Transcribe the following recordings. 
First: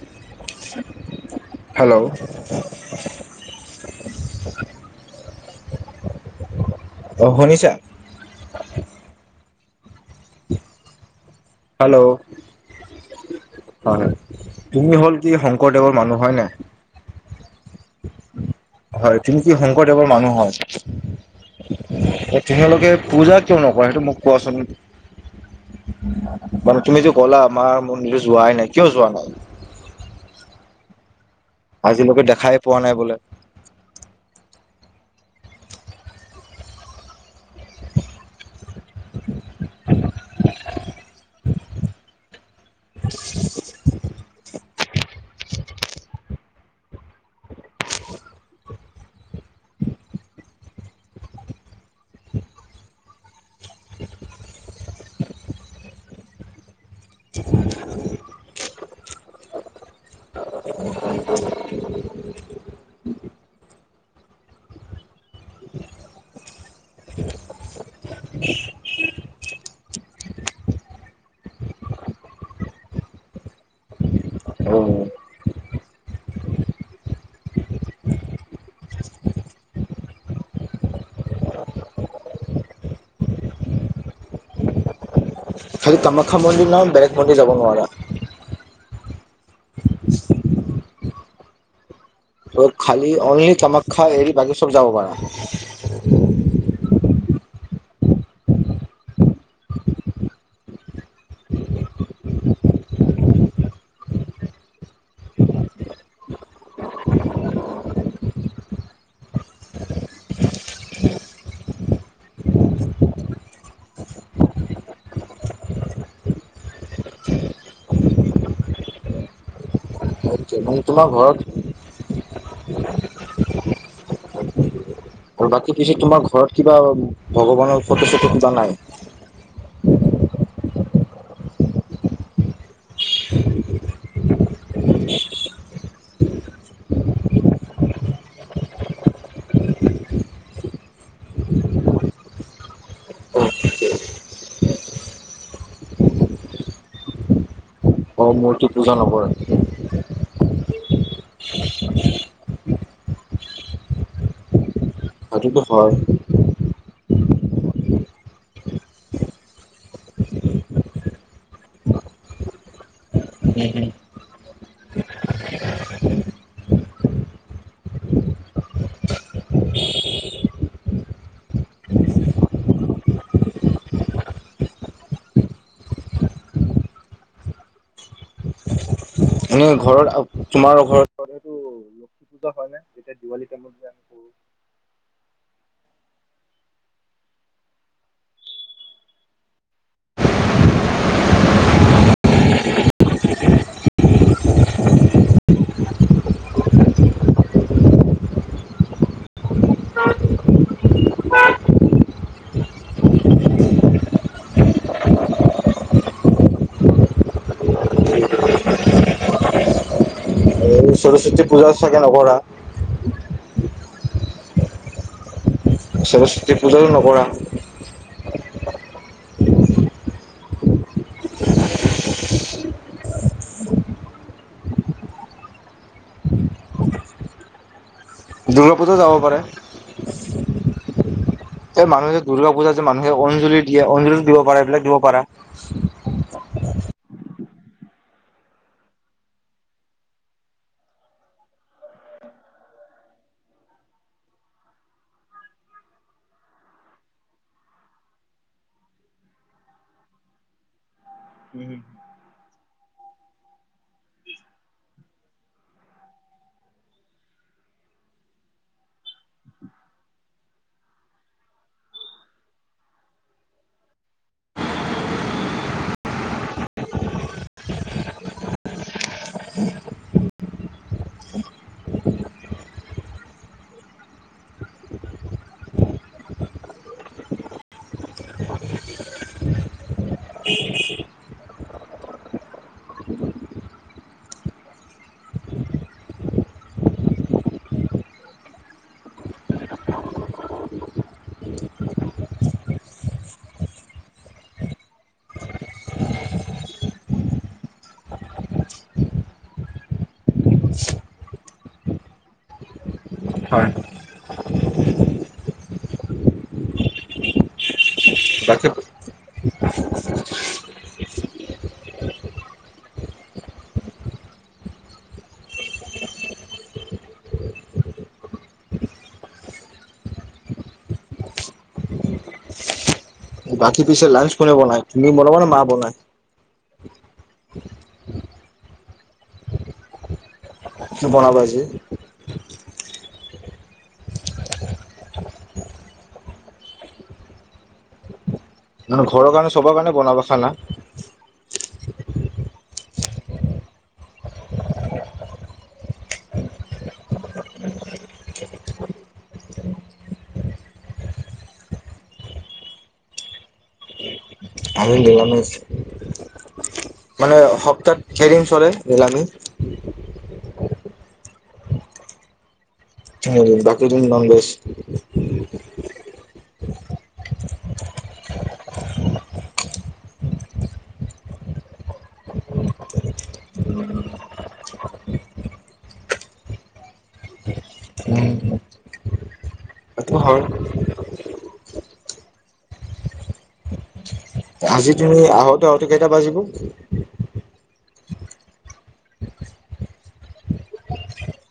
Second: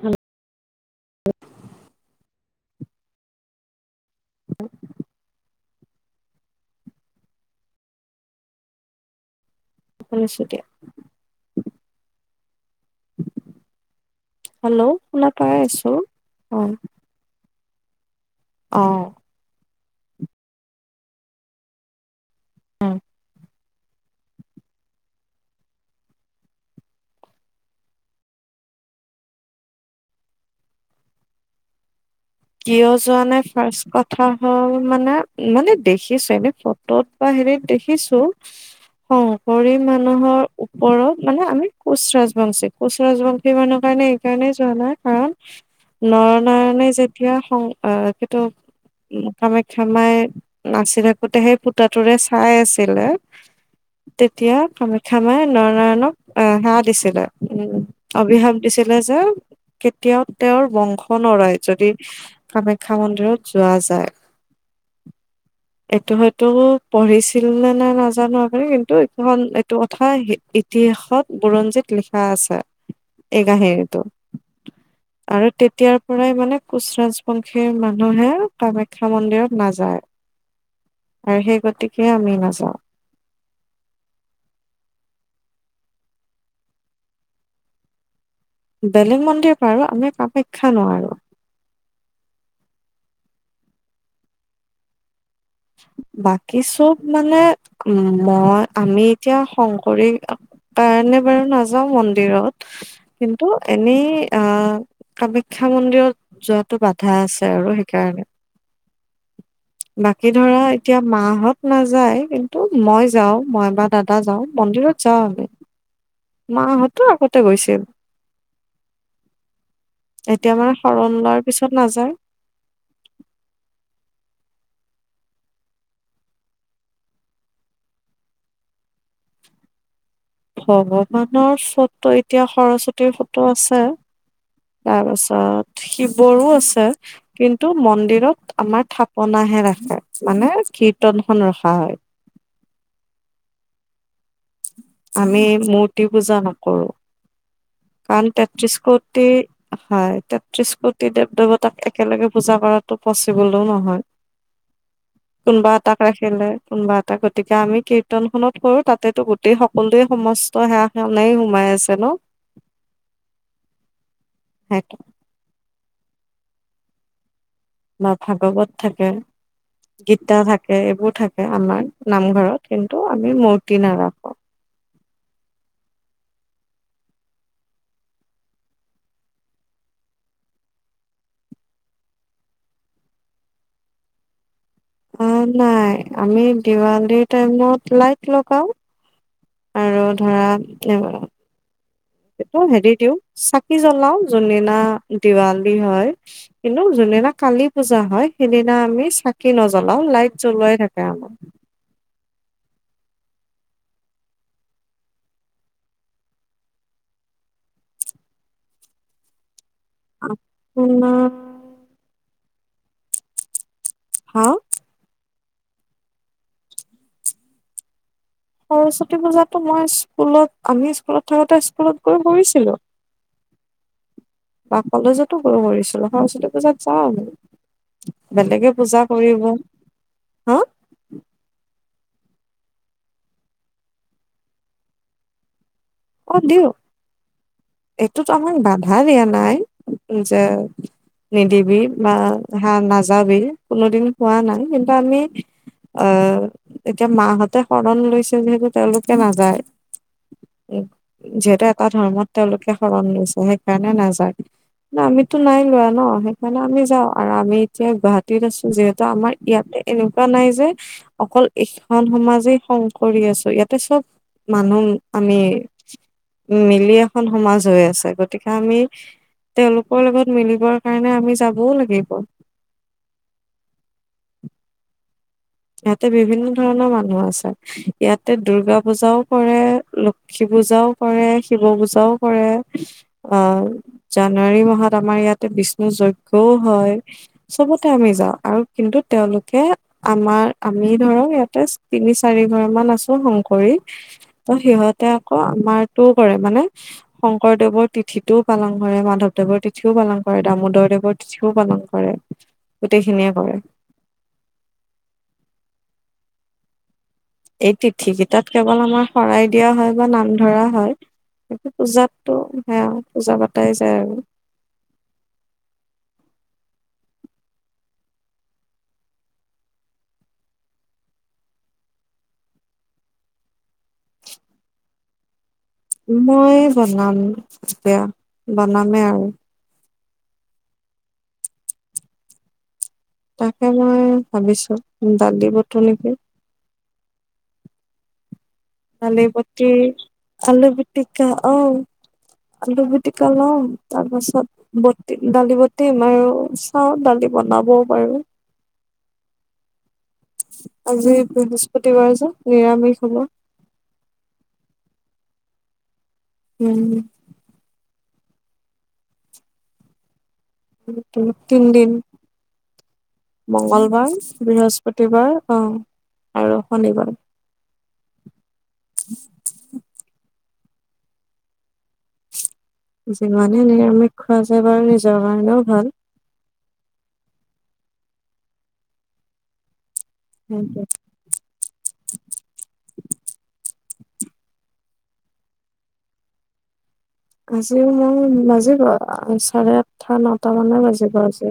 Hello [inaudible] hello, [inaudible] অহ, শুনিছা? শুনিছোঁ এতিয়া। হেল্ল', [inaudible] হয়- হয় হেল্ল' তুমি হ'ল শুনা কি পাই আছো শংকৰদেৱৰ মানুহ হয় অ নাই? অ হয়, তুমি কি শংকৰদেৱৰ মানুহ হয়? তোমালোকে উম। পূজা কিয় নকৰে সেইটো মোক কোৱাচোন? মানে, তুমিতো কলা আমাৰ মন্দিৰ যোৱাই নাই, কিয় যোৱা নাই? [inaudible] আজিলৈকে দেখাই পোৱা কিয় বোলে যোৱা নাই ফাৰ্ষ্ট কথা হল মানে- মানে দেখিছো এনে ফটোত বা হেৰিত দেখিছো। শংকৰী মানুহৰ ওপৰত মানে আমি কোচ ৰাজ বংশী কোচৰাজবংশী মানুহ কাৰণে এইকাৰণেই যোৱা নাই কাৰণ নৰ নাৰায়ণে যে এতিয়া সং আহ কিটু কামাখ্যা মাই নাচি থাকোতে সেই ফুটাটোৰে চাই আছিলে তেতিয়া কামাখ্যাামাই নৰনাৰায়ণক আহ সেয়া দিছিলে, উম অবিশাপ দিছিলে ছিলে যে কেতিয়াও তেওঁৰ বংশ নৰয়। যদি কামাখ্যা মন্দিৰত যোৱা যায়। । [inaudible] এইটো হয়তো পঢ়িছিল নে -নে নাজানো কিন্তু, এইখন এইটো কথা ইতিহাসত বুৰঞ্জীত লিখা আছে, এই কাহিনীটো। অ আৰু তেতিয়াৰ পৰাই মানে কোচ-ৰাজবংশীৰ মানুহে কামাখ্যা মন্দিৰত নাযায়। আৰু সেই গতিকে আমি নাযাওঁ। [inaudible] খালি কামাখ্যা মন্দিৰ না বেলেগ মন্দিৰ যাব নোৱাৰা? বেলেগ মন্দিৰ পাৰো আমি কামাখ্যা নোৱাৰো। ত' খালি অনলি কামাখ্যা এৰি বাকী চব যাব পাৰা। বাকী চব মানে উম, মই আমি এতিয়া শংকৰী কাৰণে বাৰু নাযাওঁ মন্দিৰত কিন্তু, এনেই আহ কামাখ্যা মন্দিৰত যোৱাটো বাধা আছে আৰু। আৰু সেইকাৰণে [inaudible] বাক বাকি ধৰা এতিয়া মাহত নাযায় কিন্তু, মই যাওঁ মই বা দাদা যাওঁ মন্দিৰত যাওঁ। বাবে মাহঁতো আগতে গৈছিল। আতা এতিয়া মানে তোমাৰ শৰণ ঘৰত লোৱাৰ পিছত নাযায়। আৰু বাকী পিছত তোমাৰ ঘৰত কিবা ভগৱানৰ ফটো-চটো পূজা নাই? [inaudible] ভগৱানৰ ফটো এতিয়া সৰস্বতীৰ ফটো আছে। তাৰপাছত শিৱৰো আছে। কিন্তু, মন্দিৰত আমাৰ থাপন হে ৰাখে। মানে কীৰ্তনখন ৰখা হয়। আমি মূৰ্তি পূজা নকৰো। অ কাৰণ মূৰ্তি তেত্ৰিশ পূজা নকৰে কোটি হয়, তেত্ৰিশ কোটি দেৱ দেৱত তাক একেলগে পূজা কৰাটো পচিবলও নহয়। সেইটোতো কোনোবা হয় এটাক ৰাখিলে কোনোবা এটা গতিকে আমি কীৰ্তনখননত কৰো তাতে গোটেই সকলোৱে সমস্ত সেৱা সেনাই সোমাই আছে ন। উম, উম। সেইটো। বা ভাগৱত থাকে গীতা থাকে এইবোৰ থাকে আমাৰ নামঘৰত কিন্তু আমি মূৰ্তি নাৰাখো এনেই ঘৰত তোমাৰ ঘৰতো লক্ষ্মী পুজা হয় নে যেতিয়া দেৱালী টাইমত যে আমি কৰো অ নাই আমি দেৱালীৰ টাইমত লাইট লগাওঁ আৰু ধৰা এনে আকৌ হেৰি দিওঁ চাকি জ্বলাওঁ যোনদিনা দিৱালী হয় কিন্তু যোনদিনা কালী পূজা হয় সিদিনা আমি চাকি নজ্বলাওঁ লাইট জ্বলোৱাই থাকে আমাৰ [unintelligible] অ সৰস্বতী পূজা চাগে নকৰা হা সৰস্বতী পূজাও নকৰা সৰস্বতী পূজাতো মই স্কুলত আমি স্কুলত থাকোতে স্কুলত গৈ কৰিছিলোঁ [unintelligible] বা কলেজতো গৈ কৰিছিলো সৰস্বতী পূজাত যাওঁ বেলেগে দুৰ্গা পূজা যাব পাৰে। কৰিব হা এই মানুহে যে দুৰ্গা পূজা যে মানুহে অঞ্জলি দিয়ে অঞ্জলি দিব পাৰা এইবিলাক দিব পাৰা অ দিওঁ এইটোতো আমাক বাধা দিয়া নাই নিজে [unintelligible] নিদিবি বা হা নাযাবি কোনোদিন হোৱা নাই কিন্তু আমি আহ এতিয়া মাহঁতে হৰণ লৈছে যিহেতু তেওঁলোকে নাযায় যিহেতু এটা ধৰ্মত তেওঁলোকে হৰণ লৈছে সেইকাৰণে নাযায় ন আমিতো নাই লোৱা ন সেইকাৰণে আমি যাওঁ আৰু আমি এতিয়া গুৱাহাটীত আছো যিহেতু আমাৰ ইয়াতে এনেকুৱা নাই যে অকল এইখন সমাজে শং কৰি আছো ইয়াতে চব মানুহ আমি [unintelligible] উ মিলি এখন সমাজ হৈ আছে গতিকে আমি তেওঁলোকৰ লগত মিলিবৰ কাৰণে আমি যাবও লাগিব [unintelligible] ইয়াতে বিভিন্ন ধৰণৰ মানুহ আছে ইয়াতে দূৰ্গা পূজাও কৰে লক্ষ্মী পূজাও কৰে শিৱ পূজাও কৰে অ জানুৱাৰী মাহত আমাৰ ইয়াতে বিষ্ণু যজ্ঞও হয় চবতে আমি যাওঁ আৰু কিন্তু তেওঁলোকে আমাৰ আমি ধৰক ইয়াতে তিনি চাৰি ঘৰ মান আছো শংকৰী ত সিহঁতে আকৌ আমাৰটোও কৰে মানে শংকৰদেৱৰ তিথিটোও পালন কৰে মাধৱদেৱৰ তিথিও পালন কৰে দামোদৰদেৱৰ তিথিও পালন কৰে গোটেইখিনিয়ে কৰে হয় এই তিথি কেইটাত বাকী কেৱল আমাৰ শৰাই দিয়া হয় বা নাম ধৰা হয় পূজাতো সেয়া পূজা পতাই যায় আৰু [unintelligible] বাকী পিছে লাঞ্চ কোনে বনাই তুমি বনাবানে মা বনাই মই বনাম এতিয়া বনামেই আৰু কি বনাবা আজি তাকে মই ভাবিছোঁ দালি বোতো নিও নে মানে দালি ঘৰৰ কাৰণে সতি চবৰ কাৰণে বনাবা খানা আলু পিটিকা আহ আলু টিকা লম তাৰ পাছত বটিম দালি বটিম আৰু চাওঁ দালি বনাবও পাৰোঁ [unintelligible] আজি বৃহস্পতিবাৰ যে নিৰামিষ হব আমি নিৰামিষ, মানে সপ্তাহত কেইদিন চলে নিৰামিষ তিনি দিন নিৰামিষ বাকী দিন মংগলবাৰ নন ভেজ। বৃহস্পতিবাৰ আহ আৰু শনিবাৰ [unintelligible] উ যিমানে নিৰামিষ খোৱা যায় বাৰু নিজৰ কাৰণেও ভাল আটো হয় [unintelligible] আজি তুমি আহোতে আহোতে কেইটা বাজিব আজিও মই বাজিব চাৰে আঠটা নটা মানে বাজিব আজি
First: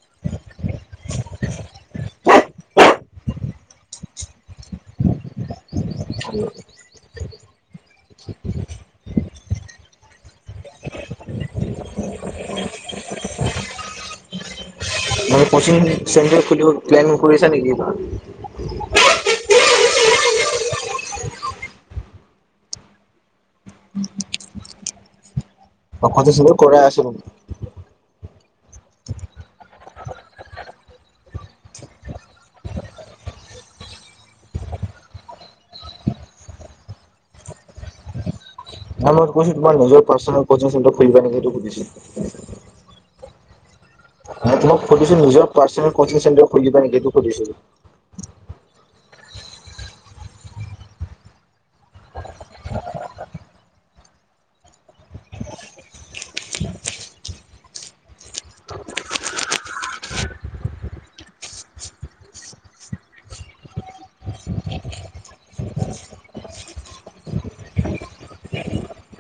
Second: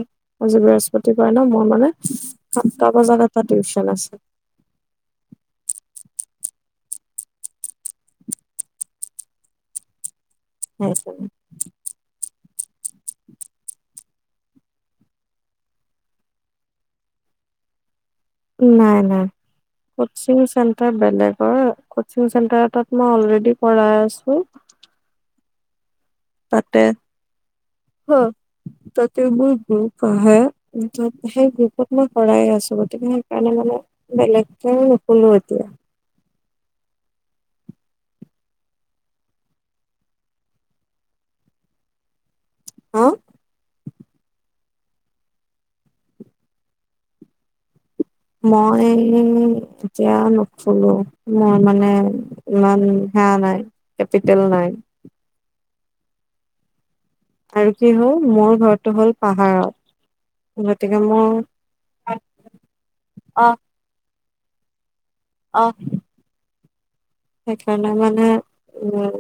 আজি বৃহস্পতি ৰাপাই ন মোৰ মানে সাতটা বজাত এটা টিউচন আছে উম [inaudible] কচি চেণ্টাৰ খিব প্লেন কৰিছা নেকি? নাই নাই কচিং চেণ্টাৰ বেলেগৰ কচিং চেণ্টাৰ এটাত মই অলৰেডি পঢ়াই আছো বা কতিছিল কৰে তাতে আছিল [inaudible] তবোৰ গ্ৰুপ আহে সেই গ্ৰুপত মই শৰাই আছো গতিকে সেইকাৰণে মানে- বেলেকে ফল তয়া ন মই কৈছো তোমাৰ নিজৰ পাৰ্চাৰ খা নেকি সটো সুধিছো হা ন তমাক সুধছ নিজৰ পাৰ চোৰ খিবা নে সো মই এতিয়া নুখোলো মই মানে ম ইমান হে নাই কেপিটেল নাই [unintelligible] আৰু কি হ'ল মোৰ ঘৰটো হ'ল পাহাৰত গতিকে মোৰ অ আহ সেইকাৰণে মানে উম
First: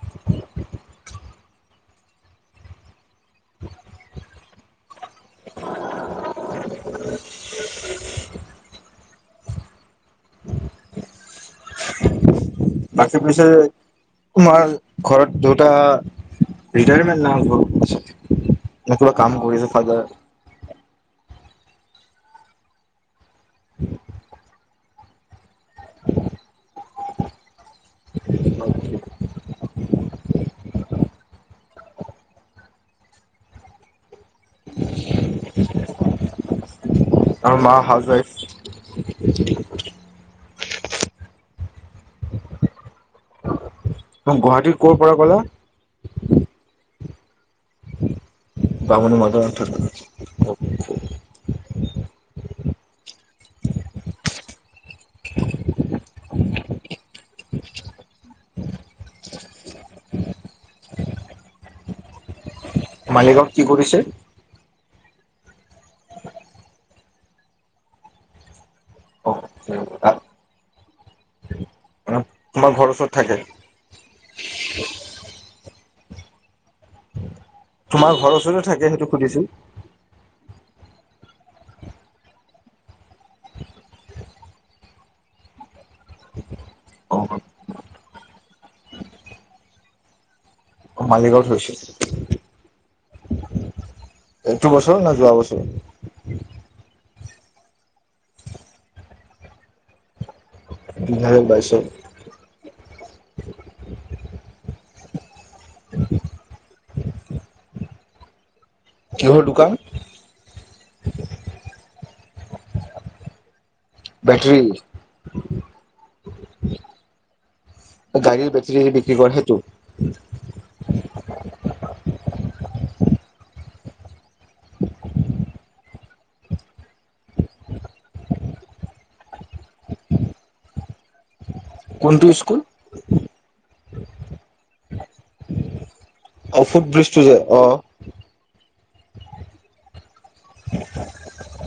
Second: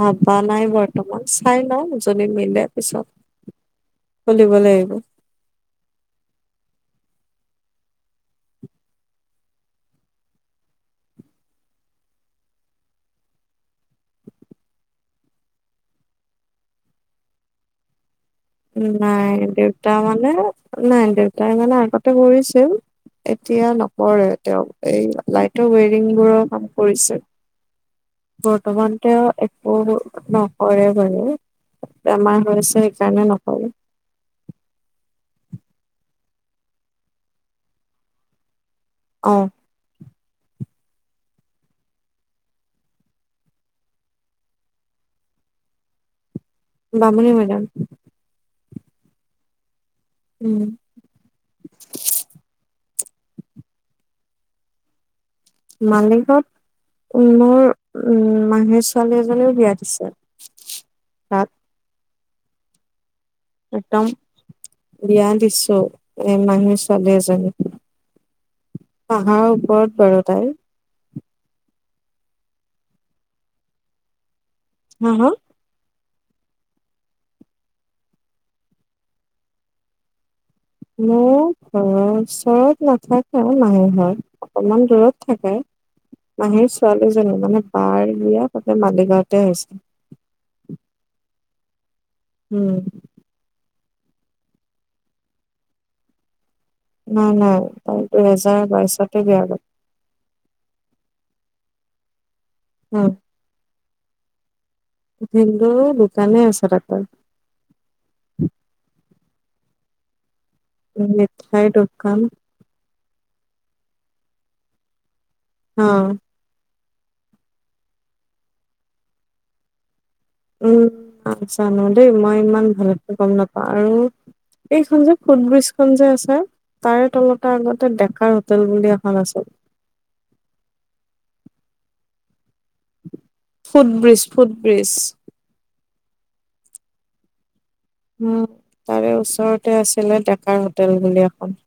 ভবা নাই বৰ্তমান চাই ল যদি মিলে পিছত চলিব লাগিব। [unintelligible] বাকী পিছে তোমাৰ ঘৰত দুটা ৰিটাৰমেণ্ট নক নাই দেউতা মানে নাই দেউতাই মানে আগতে কৰিছিল এতিয়া নকৰে তেওঁ এই লাইটৰ ৱেৰিংবোৰৰ কাম কৰিছে। বৰ্তমানতে এক [inaudible] ন পৰে কৰে বেমাৰ হৈছে সেইকাৰণে নকৰে। [unintelligible] আৰু মা হাউচ ৱাইফ। অ [unintelligible] গুৱাহাটীত ক'ৰ পৰা ক'লা? বামুণী মৈদাম। বামুণী মৈদামত থাকা? [unintelligible] উম মালিগাঁৱত মোৰ উম মাহিৰ ছোৱালী এজনীও বিয়া দিছে। [inaudible] মালিগাঁওত কি কৰিছে? একদম বিয়া দিছো এ মহীৰ ছোৱালী এজনী। অ পাহাৰৰ ওপৰত বাৰু তাই। তোমাৰ ঘৰওচৰত থাকে? হা হা? তোমাৰ ঘৰৰ ওচৰতে থাকে সেইটো সুধিছো? মোৰ ঘৰৰ ওচৰত নাথাকে, মহী ঘৰ অকমান দূৰত থাকে। মাহীৰ অ ছোৱালীজনী মানে বাৰ বিয়া তাতে মালিগাঁৱতে হৈছে। মালিগাঁৱত গৈছিল। উম। এইটো বছৰ না যোৱা বছৰ? নাই নাই তাই দুহেজাৰ বাইশতে বিয়া হল। দুহেজাৰ বাইছত? উম। ভিন্দুৰ দোকানে আছে [inaudible] কিহৰ দোকান? মিঠাই দোকান। বেটৰি? অ। গাড়ীৰ বেটাৰী বিক্ৰী কৰে হেইতটো? উম নাজানো দেই মই ইমান ভালো গম নাপাওঁ আৰু এইখনন যে ফুট ব্ৰীজ খন যে আছে। তাৰে তলতাৰ আগতে ডেকাৰ হোটেল বুলি এখন আছিল। কোনটো স্কুল? Footbridge footbridge. অঁ ফুটব্ৰিজটো যে অঁ। উ তাৰে ওচৰতে আছিলে ডেকাৰ হোটেল বুলি এখন।